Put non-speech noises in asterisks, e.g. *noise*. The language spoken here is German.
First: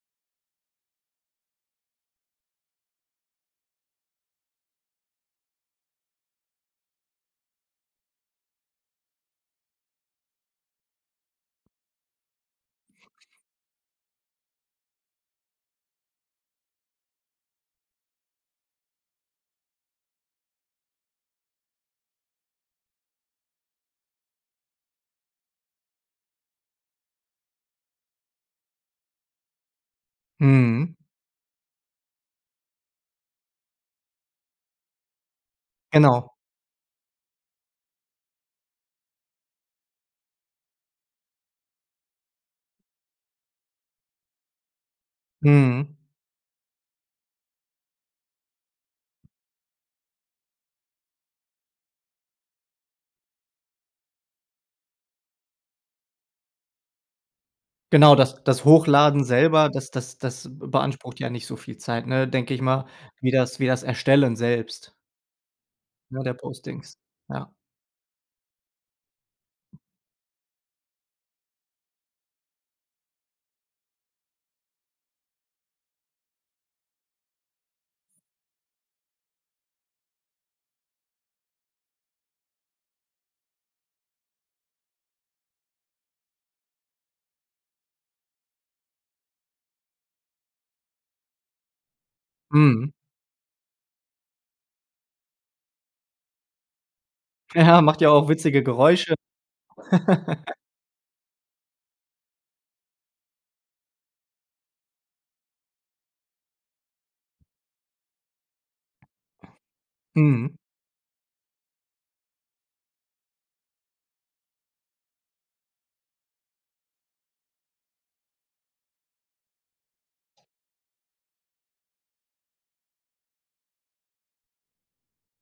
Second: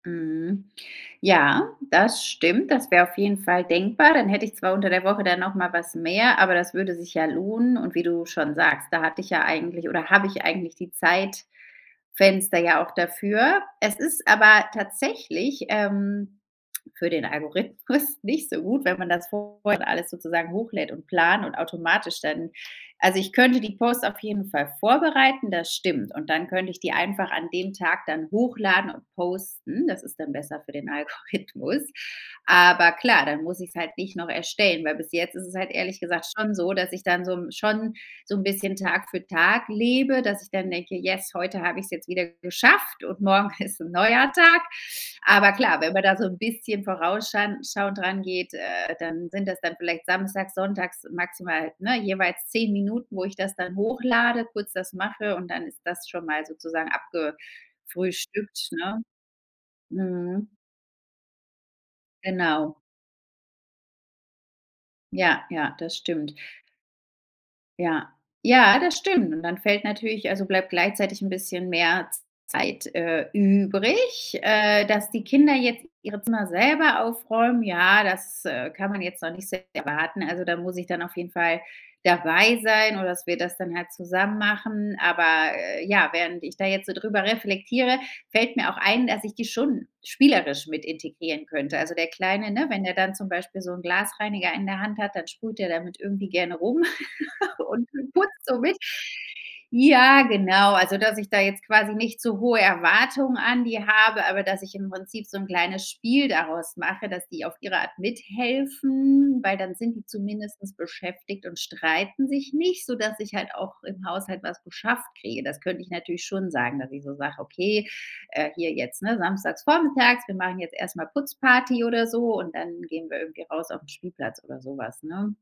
Mhm, ja, das stimmt. Das wäre auf jeden Fall denkbar. Dann hätte ich zwar unter der Woche dann noch mal was mehr, aber das würde sich ja lohnen. Und wie du schon sagst, da hatte ich ja eigentlich oder habe ich eigentlich die Zeitfenster ja auch dafür. Es ist aber tatsächlich, ähm, für den Algorithmus nicht so gut, wenn man das vor her alles sozusagen hochlädt und plant und automatisch dann also, ich könnte die Posts auf jeden Fall vorbereiten, das stimmt. Und dann könnt ich die einfach an dem Tag dann hochladen und posten. Das ist dann besser für den Mhm. Algorithmus. Aber klar, dann muss ich's halt nicht noch erstellen, weil bis jetzt ist es halt ehrlich gesagt Genau. schon so, dass ich dann so schon so 'n bisschen Tag für Tag lebe, dass ich dann denke, yes, heute hab ich's jetzt wieder geschafft und morgen ist 'n neuer Tag. Aber klar, wenn Mhm. man da so 'n bisschen vorausschan schauend rangeht, äh, dann sind das dann vielleicht samstags, sonntags maximal, ne, jeweils 10 Minuten, wo ich das dann hochlade, kurz das mache und dann ist das schon mal sozusagen Genau, das das abgefrühstückt, ne? Hochladen selber, das das das Mhm. b beansprucht ja nicht so viel Zeit, ne, denke ich Genau. mal, wie das wie das Erstellen selbst. Ja, ja. Das Ja, stimmt. der Postings. Ja. Ja. Ja, das stimmt. Und dann fällt natürlich also bleibt gleichzeitig 'n bisschen mehr Z Zeit, äh, übrig, äh, dass die Kinder jetzt ihre Zimmer selber aufräumen. Ja, das, äh, kann man jetzt noch nicht s erwarten. Also, da muss ich dann auf jeden Fall dabei sein oder dass wir das dann halt zusammen machen. Aber ja, während ich da jetzt so drüber reflektiere, fällt mir auch ein, dass ich die schon spielerisch mit integrieren könnte. Also der Kleine, ne? Wenn Mhm. der dann zum Beispiel so 'n Glasreiniger in der Hand hat, dann sprüht der damit irgendwie gerne rum *laughs* Ja, und macht ja auch putzt so witzige mit. Geräusche. Ja, *laughs* genau. Also, dass ich da jetzt quasi nicht zu hohe Erwartungen an die habe, aber dass ich im Prinzip so 'n kleines Spiel daraus mache, dass die auf ihre Art mithelfen, weil dann sind die Mhm. zumindest beschäftigt und streiten sich nicht, sodass ich halt auch im Haushalt was geschafft kriege. Das könnte ich natürlich schon sagen, dass ich so sage: „Okay, äh, hier jetzt, ne, samstags vormittags, wir machen jetzt erst mal Putzparty“ oder so, und dann gehen wir irgendwie raus auf 'n Spielplatz oder so was, ne?